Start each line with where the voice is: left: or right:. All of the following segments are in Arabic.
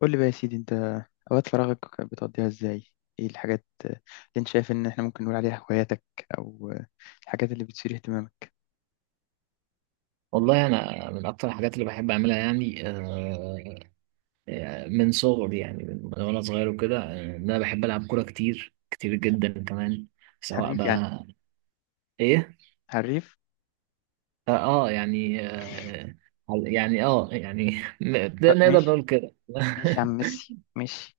left: قول لي بقى يا سيدي، انت اوقات فراغك بتقضيها ازاي؟ ايه الحاجات اللي انت شايف ان احنا ممكن نقول عليها هواياتك، او الحاجات اللي بتثير اهتمامك؟
right: والله انا من اكتر الحاجات اللي بحب اعملها يعني من صغري يعني من وانا صغير وكده ان انا بحب العب كوره كتير كتير جدا كمان سواء
left: حريف يعني؟
right: بقى ايه
left: حريف؟
right: يعني يعني يعني. ده نقدر
left: ماشي.
right: نقول كده.
left: ماشي يا عم ميسي ماشي.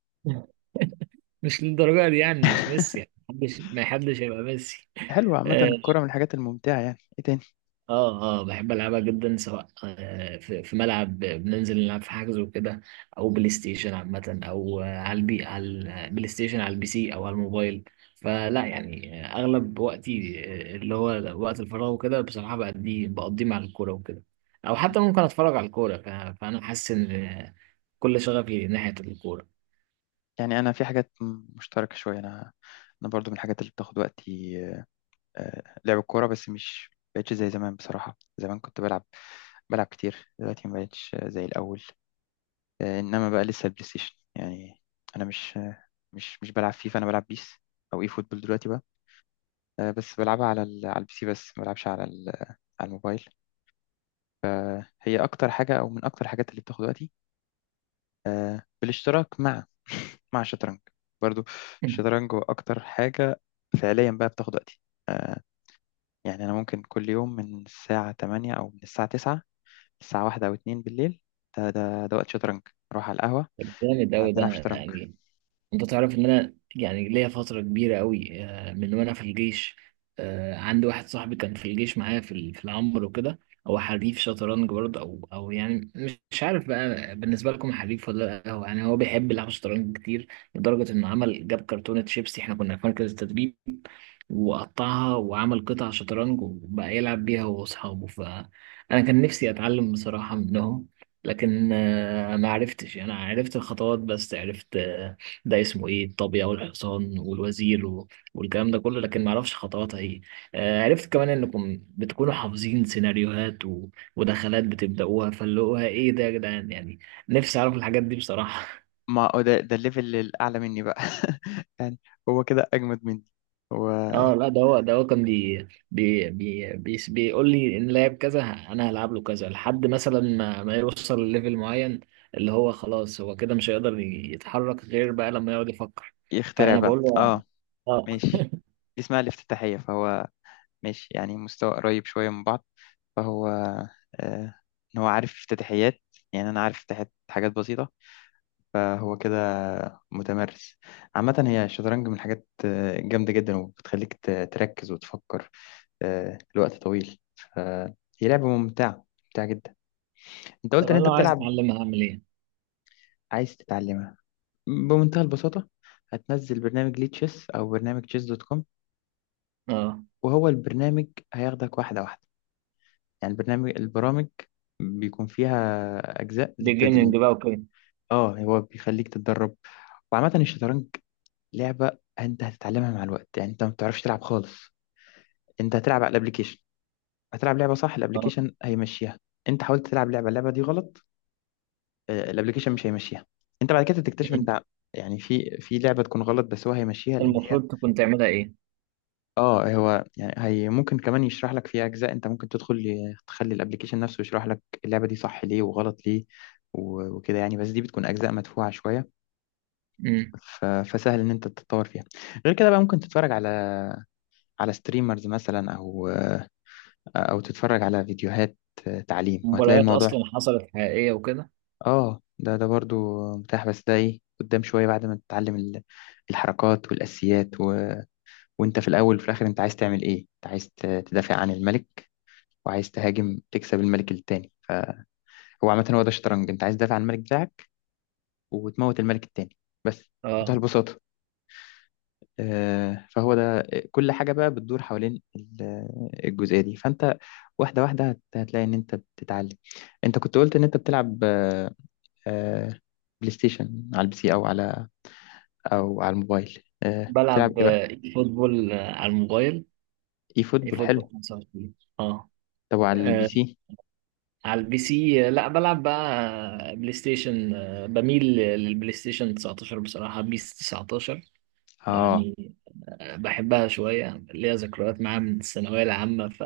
right: مش للدرجه دي يعني مش ميسي يعني ما حدش هيبقى ميسي.
left: حلو، عامة
right: آه،
left: الكرة من الحاجات الممتعة. يعني ايه تاني؟
right: اه بحب العبها جدا سواء في ملعب بننزل نلعب في حجز وكده، او بلاي ستيشن عامه، او على البلاي ستيشن، على البي سي، او على الموبايل. فلا يعني اغلب وقتي اللي هو وقت الفراغ وكده بصراحه بقضيه مع الكوره وكده، او حتى ممكن اتفرج على الكوره فانا حاسس ان كل شغفي ناحيه الكوره.
left: يعني انا في حاجات مشتركة شوية. انا برضو من الحاجات اللي بتاخد وقتي آه، لعب الكورة، بس مش بقتش زي زمان. بصراحة زمان كنت بلعب كتير، دلوقتي ما بقتش زي الأول. انما بقى لسه البلاي ستيشن يعني. انا مش آه، مش مش بلعب فيفا، انا بلعب بيس او اي فوتبول دلوقتي بقى. بس بلعبها على البي سي، بس ما بلعبش على الموبايل. هي اكتر حاجه او من اكتر الحاجات اللي بتاخد وقتي، بالاشتراك مع مع الشطرنج برضو. الشطرنج هو اكتر حاجه فعليا بقى بتاخد وقتي. آه، يعني انا ممكن كل يوم من الساعه 8 او من الساعه 9 الساعه 1 او 2 بالليل ده وقت شطرنج. نروح على القهوه
right: جامد
left: نقعد
right: أوي ده.
left: نلعب شطرنج.
right: يعني انت تعرف ان انا يعني ليا فترة كبيرة قوي من وانا في الجيش. عندي واحد صاحبي كان في الجيش معايا في العنبر وكده، هو حريف شطرنج برضه او يعني مش عارف بقى بالنسبة لكم حريف ولا لا، هو يعني هو بيحب يلعب شطرنج كتير، لدرجة انه جاب كرتونة شيبسي، احنا كنا في مركز التدريب وقطعها وعمل قطع شطرنج وبقى يلعب بيها هو وأصحابه. فأنا كان نفسي أتعلم بصراحة منهم، لكن ما عرفتش يعني. أنا عرفت الخطوات بس، عرفت ده اسمه إيه، الطابية والحصان والوزير والكلام ده كله، لكن ما أعرفش خطواتها إيه. عرفت كمان إنكم بتكونوا حافظين سيناريوهات ودخلات بتبدأوها، فاللي هو إيه ده يا جدعان، يعني نفسي أعرف الحاجات دي بصراحة.
left: ما هو ده الليفل الأعلى مني بقى يعني هو كده أجمد مني. هو
right: اه لا، ده هو كان بي بي بي بي بيقول لي ان لعب كذا انا هلعب له كذا، لحد مثلا ما يوصل لليفل معين اللي هو خلاص هو كده مش هيقدر يتحرك غير بقى لما يقعد يفكر.
left: يخترع
right: فانا
left: بقى،
right: بقول له
left: اه.
right: اه.
left: ماشي، دي اسمها الافتتاحية. فهو ماشي، يعني مستوى قريب شوية من بعض. فهو آه، إن هو عارف افتتاحيات، يعني أنا عارف افتتاحيات حاجات بسيطة، فهو كده متمرس. عامة هي الشطرنج من الحاجات جامدة جدا، وبتخليك تركز وتفكر لوقت طويل. فهي لعبة ممتعة ممتعة جدا. أنت
right: طب
left: قلت إن
right: انا
left: أنت
right: لو عايز
left: بتلعب.
right: اتعلمها هعمل ايه؟
left: عايز تتعلمها؟ بمنتهى البساطة، هتنزل برنامج ليه تشيس أو برنامج تشيس دوت كوم،
right: اه.
left: وهو البرنامج هياخدك واحدة واحدة. يعني البرامج بيكون فيها أجزاء
right: بيجيننج
left: للتدريب.
right: بقى وكده.
left: اه، هو بيخليك تتدرب. وعامة الشطرنج لعبة أنت هتتعلمها مع الوقت. يعني أنت ما بتعرفش تلعب خالص، أنت هتلعب على الأبليكيشن، هتلعب لعبة صح
right: اه.
left: الأبليكيشن هيمشيها. أنت حاولت تلعب اللعبة دي غلط، الأبليكيشن مش هيمشيها. أنت بعد كده تكتشف
right: مم.
left: أنت يعني في لعبة تكون غلط، بس هو هيمشيها لأن هي،
right: المفروض تكون تعملها ايه؟
left: اه. هو يعني هي ممكن كمان يشرح لك في اجزاء، انت ممكن تدخل تخلي الابليكيشن نفسه يشرح لك اللعبه دي صح ليه وغلط ليه و- وكده يعني، بس دي بتكون اجزاء مدفوعه شويه.
right: مم.
left: ف- فسهل ان انت تتطور فيها. غير كده بقى ممكن تتفرج على ستريمرز مثلا، او تتفرج على فيديوهات تعليم، وهتلاقي
right: مباريات
left: الموضوع.
right: اصلا حصلت حقيقية وكده.
left: اه ده برضو متاح، بس ده ايه قدام شويه بعد ما تتعلم الحركات والاساسيات وانت في الاول وفي الاخر انت عايز تعمل ايه؟ انت عايز تدافع عن الملك وعايز تهاجم تكسب الملك التاني. فهو عامة هو ده الشطرنج، انت عايز تدافع عن الملك بتاعك وتموت الملك التاني، بس. منتهى
right: اه.
left: البساطة. فهو ده، كل حاجة بقى بتدور حوالين الجزئية دي. فانت واحدة واحدة هتلاقي ان انت بتتعلم. انت كنت قلت ان انت بتلعب آه، بلاي ستيشن على البي سي او على الموبايل، بتلعب
right: بلعب
left: ايه بقى؟
right: فوتبول على الموبايل.
left: اي
right: ايه
left: فوتبول،
right: فوتبول
left: حلو.
right: 25. اه.
left: طب وعلى البي سي؟
right: على البي سي لا، بلعب بقى بلاي ستيشن بميل للبلاي ستيشن 19 بصراحة، بيس 19
left: اه،
right: يعني. بحبها شوية، ليها ذكريات معاها من الثانوية العامة،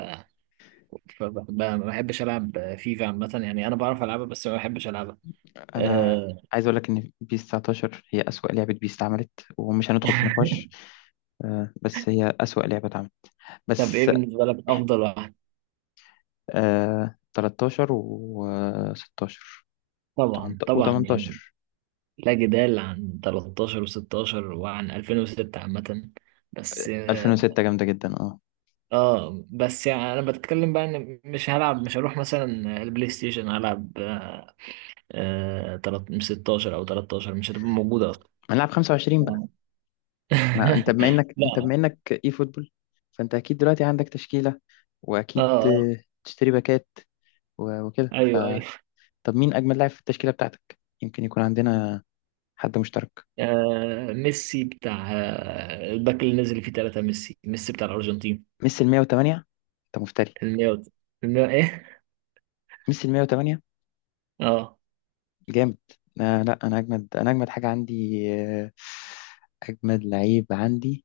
right: فبحبها. ما بحبش ألعب فيفا عامة يعني، أنا بعرف ألعبها بس ما بحبش ألعبها.
left: انا
right: أه...
left: عايز اقول لك ان بيس 19 هي اسوأ لعبه بيس اتعملت، ومش هندخل في نقاش، بس هي اسوأ لعبه اتعملت،
right: طب إيه
left: بس.
right: بالنسبة لك أفضل واحد؟
left: آه، 13 و16
right: طبعا طبعا
left: و18.
right: يعني، لا جدال عن 13 و16 وعن 2006 عامة. بس
left: 2006 جامده جدا، اه.
right: اه، بس يعني انا بتكلم بقى ان مش هروح مثلا البلاي ستيشن هلعب آه آه، تلات- 16 او 13، مش هتبقى موجودة اصلا.
left: هنلعب 25 بقى.
right: آه.
left: ما انت بما انك انت
right: لا.
left: بما انك اي فوتبول، فانت اكيد دلوقتي عندك تشكيله،
right: اه
left: واكيد
right: اه
left: تشتري باكات و- وكده، ف
right: ايوه ايوه.
left: طب مين اجمل لاعب في التشكيله بتاعتك؟ يمكن يكون عندنا حد مشترك.
right: ميسي، بتاع الباك اللي نزل فيه ثلاثة ميسي، ميسي بتاع الارجنتين.
left: ميسي ال 108؟ انت مفتري.
right: المية؟ المية ايه؟
left: ميسي ال 108،
right: اه.
left: جامد. آه لا، انا اجمد، انا اجمد حاجه عندي آه، اجمد لعيب عندي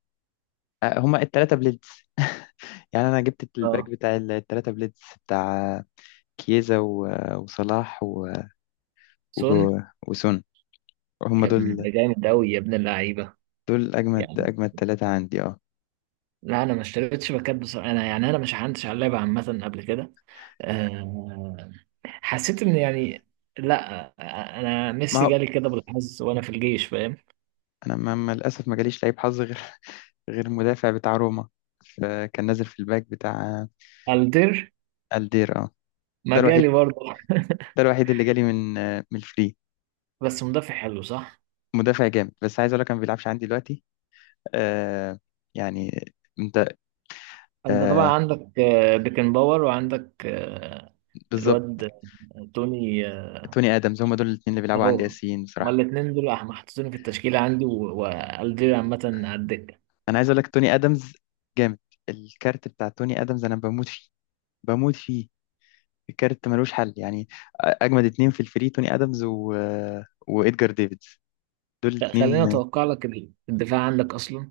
left: آه، هما الثلاثه بليدز. يعني انا جبت الباك
right: اه.
left: بتاع الثلاثه بليدز، بتاع كيزا و- وصلاح و- وجو
right: سون.
left: وسون. هما
right: يا ابن
left: دول
right: ده جامد قوي يا ابن اللعيبة.
left: دول اجمد
right: يعني
left: اجمد ثلاثه عندي، اه.
right: لا، انا ما اشتريتش باكات بصراحة، انا يعني انا مش عندش على اللعبة عامة قبل كده. آه حسيت ان يعني لا. انا
left: ما
right: ميسي
left: هو
right: جالي كده بالحظ وانا في الجيش، فاهم؟
left: انا للاسف ما جاليش لعيب حظ غير غير المدافع بتاع روما، فكان نازل في الباك بتاع
right: الدير
left: الدير، اه.
right: ما
left: ده
right: جالي
left: الوحيد،
right: برضه.
left: ده الوحيد اللي جالي من من الفري.
right: بس مدافع حلو، صح؟
left: مدافع جامد، بس عايز اقول لك انا ما بيلعبش عندي دلوقتي. آه يعني، انت،
right: انت طبعا
left: آه
right: عندك بيكن باور، وعندك
left: بالظبط.
right: الواد توني.
left: توني ادمز، هم دول الاثنين اللي بيلعبوا عندي
right: اهو.
left: اساسيين
right: هما
left: بصراحه.
right: الاتنين دول محطوطين في التشكيلة عندي، والدير عامة على الدكة.
left: انا عايز اقول لك توني ادمز جامد. الكارت بتاع توني ادمز انا بموت فيه، بموت فيه. الكارت ملوش حل يعني. اجمد اتنين في الفري توني ادمز و... وادجار ديفيدز، دول
right: لا،
left: الاثنين.
right: خليني اتوقع لك الدفاع عندك اصلا.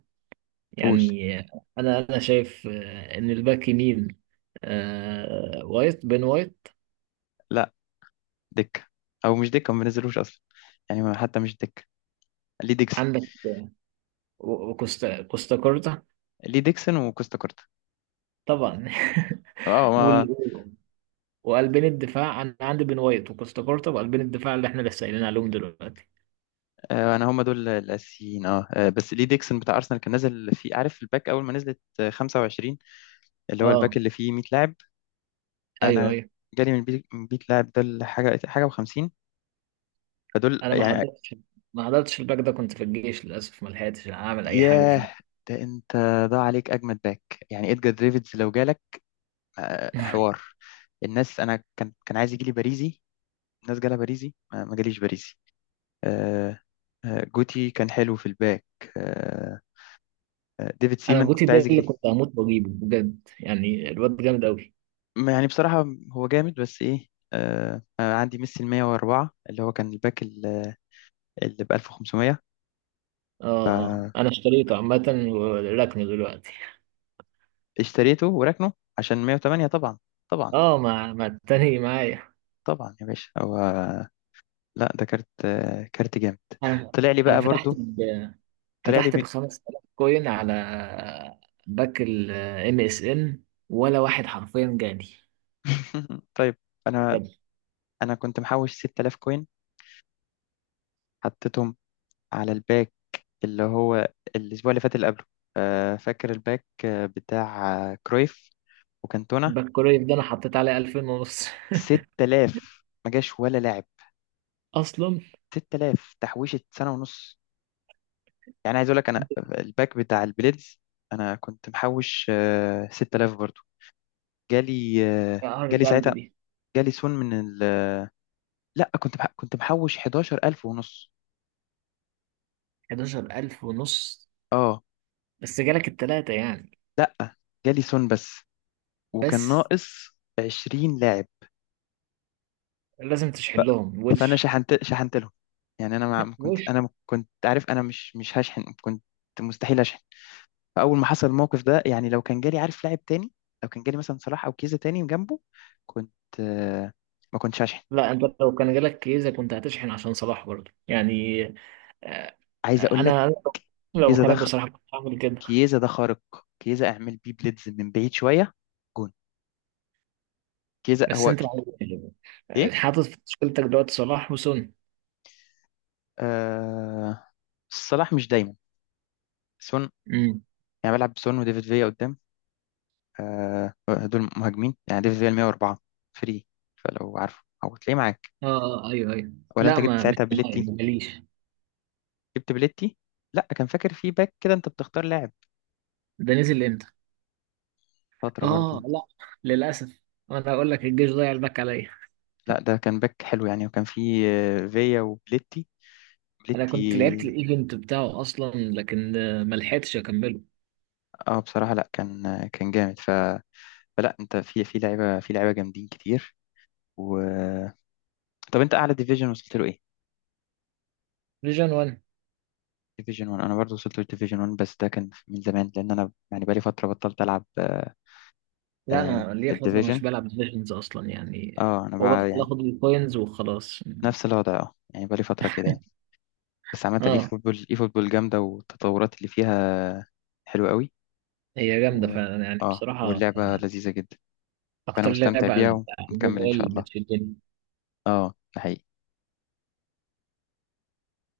left: قول.
right: يعني انا شايف ان الباك يمين بين وايت
left: لا، دكه. او مش دكه، ما بنزلوش اصلا يعني، حتى مش دكه. لي ديكسون.
right: عندك، وكوستا كوستاكورتا
left: لي ديكسون. وكوستا كورتا،
right: طبعا.
left: اه.
right: وال... وقلبين الدفاع انا عندي بين وايت وكوستاكورتا، وقلبين الدفاع اللي احنا لسه قايلين عليهم دلوقتي.
left: آه، انا هم دول الاساسيين، اه. بس ليه ديكسون بتاع ارسنال كان نازل فيه، عارف الباك اول ما نزلت 25، اللي هو الباك
right: اه
left: اللي فيه 100 لاعب.
right: ايوه
left: انا
right: ايوه.
left: جالي من البيت من 100 لاعب ده لحاجه حاجه و50. فدول
right: انا ما
left: يعني.
right: حضرتش ما حضرتش الباك ده، كنت في الجيش للاسف، ما لحقتش اعمل اي حاجه
left: ياه،
right: فيه.
left: ده انت ضاع عليك اجمد باك. يعني ادجار ديفيدز لو جالك، حوار. الناس، انا كان عايز يجي لي باريزي. الناس جالها باريزي، ما جاليش باريزي. آه، جوتي كان حلو في الباك. آه، ديفيد
right: انا
left: سيمان
right: جوتي
left: كنت عايز
right: ده اللي
left: يجي.
right: كنت هموت واجيبه بجد، يعني الواد جامد قوي.
left: يعني بصراحة هو جامد، بس إيه، آه، أنا عندي ميسي ال 104 اللي هو كان الباك اللي ب 1500،
right: اه اه، انا اشتريته عامه وركنه دلوقتي.
left: اشتريته وراكنه عشان 108. طبعا، طبعا
right: اه، مع التاني معايا.
left: طبعا يا باشا. هو، لا، ده كارت كارت جامد،
right: انا
left: طلع لي
right: انا
left: بقى برضو. طلع لي
right: فتحت ب
left: من...
right: 5000 كوين على باك الام اس ان، ولا واحد حرفيا جالي
left: طيب. أنا
right: بجد.
left: أنا كنت محوش 6000 كوين، حطيتهم على الباك اللي هو الأسبوع اللي فات اللي قبله. آه، فاكر الباك بتاع كرويف وكانتونا.
right: باك كورير ده انا حطيت عليه 2000 ونص.
left: 6000 ما جاش ولا لاعب.
right: اصلا،
left: 6000 تحويشة سنة ونص، يعني. عايز اقول لك انا الباك بتاع البليدز انا كنت محوش 6000 برضو. جالي
right: يا عارف
left: جالي
right: قلبي
left: ساعتها،
right: دي.
left: جالي سون من لا، كنت محوش 11000 ونص،
right: 11000 ونص؟
left: اه.
right: بس جالك التلاتة يعني؟
left: لا، جالي سون بس، وكان
right: بس
left: ناقص 20 لاعب.
right: لازم تشحن لهم،
left: فانا
right: وش.
left: شحنت، شحنت لهم. يعني انا،
right: وش.
left: ما كنت عارف انا مش هشحن، كنت مستحيل اشحن. فاول ما حصل الموقف ده يعني لو كان جالي، عارف، لاعب تاني، لو كان جالي مثلا صلاح او كيزا تاني جنبه، كنت، آه، ما كنتش هشحن.
right: لا، انت لو كان جالك كيزة كنت هتشحن عشان صلاح برضه يعني. آه،
left: عايز اقول لك
right: انا لو
left: كيزا ده
right: مكانك بصراحة كنت هعمل كده.
left: كيزا ده خارق. كيزا اعمل بيه بليدز من بعيد شويه، جون. كيزا
right: بس
left: هو
right: انت
left: ك... ايه؟
right: حاطط في مشكلتك دلوقتي صلاح وسون.
left: آه... صلاح مش دايما، سون، يعني بلعب بسون وديفيد فيا قدام. آه... دول مهاجمين، يعني ديفيد فيا 104 فري، فلو عارفه او تلاقيه معاك؟
right: اه ايوه ايوه.
left: ولا انت
right: لا،
left: جبت
right: ما مش
left: ساعتها
right: معايا،
left: بليتي؟
right: ما جاليش.
left: جبت بليتي؟ لا، كان فاكر في باك كده انت بتختار لاعب،
right: ده نزل امتى؟
left: فتره
right: اه
left: برضه.
right: لا، للاسف. انا اقول لك الجيش ضيع الباك عليا.
left: لا، ده كان باك حلو يعني، وكان فيه فيا وبليتي.
right: انا كنت لعبت
left: بليتي.
right: الايفنت بتاعه اصلا لكن ما لحقتش اكمله.
left: اه بصراحة لا، كان كان جامد. ف... فلا، انت في لعيبة، في لعيبة جامدين كتير. و طب انت اعلى ديفيجن وصلت له ايه؟
right: فيجن 1.
left: ديفيجن 1. انا برضه وصلت له ديفيجن 1، بس ده كان من زمان، لان انا يعني بقالي فترة بطلت العب.
right: لا،
left: آه،
right: انا ليا فتره مش
left: الديفيجن،
right: بلعب فيجنز اصلا يعني.
left: اه انا
right: هو
left: بقى
right: بدخل
left: يعني
right: اخد الكوينز وخلاص.
left: نفس الوضع، اه يعني بقالي فترة كده يعني. بس عامة اي
right: اه،
left: فوتبول، اي فوتبول جامدة، والتطورات اللي فيها حلوة قوي.
right: هي جامده
left: و...
right: فعلا يعني
left: اه
right: بصراحه.
left: واللعبة
right: آه،
left: لذيذة جدا، فأنا
right: اكتر
left: مستمتع
right: لعبه على
left: بيها
right: على
left: ومكمل إن شاء
right: الموبايل
left: الله.
right: بتشدني
left: اه، ده حقيقي.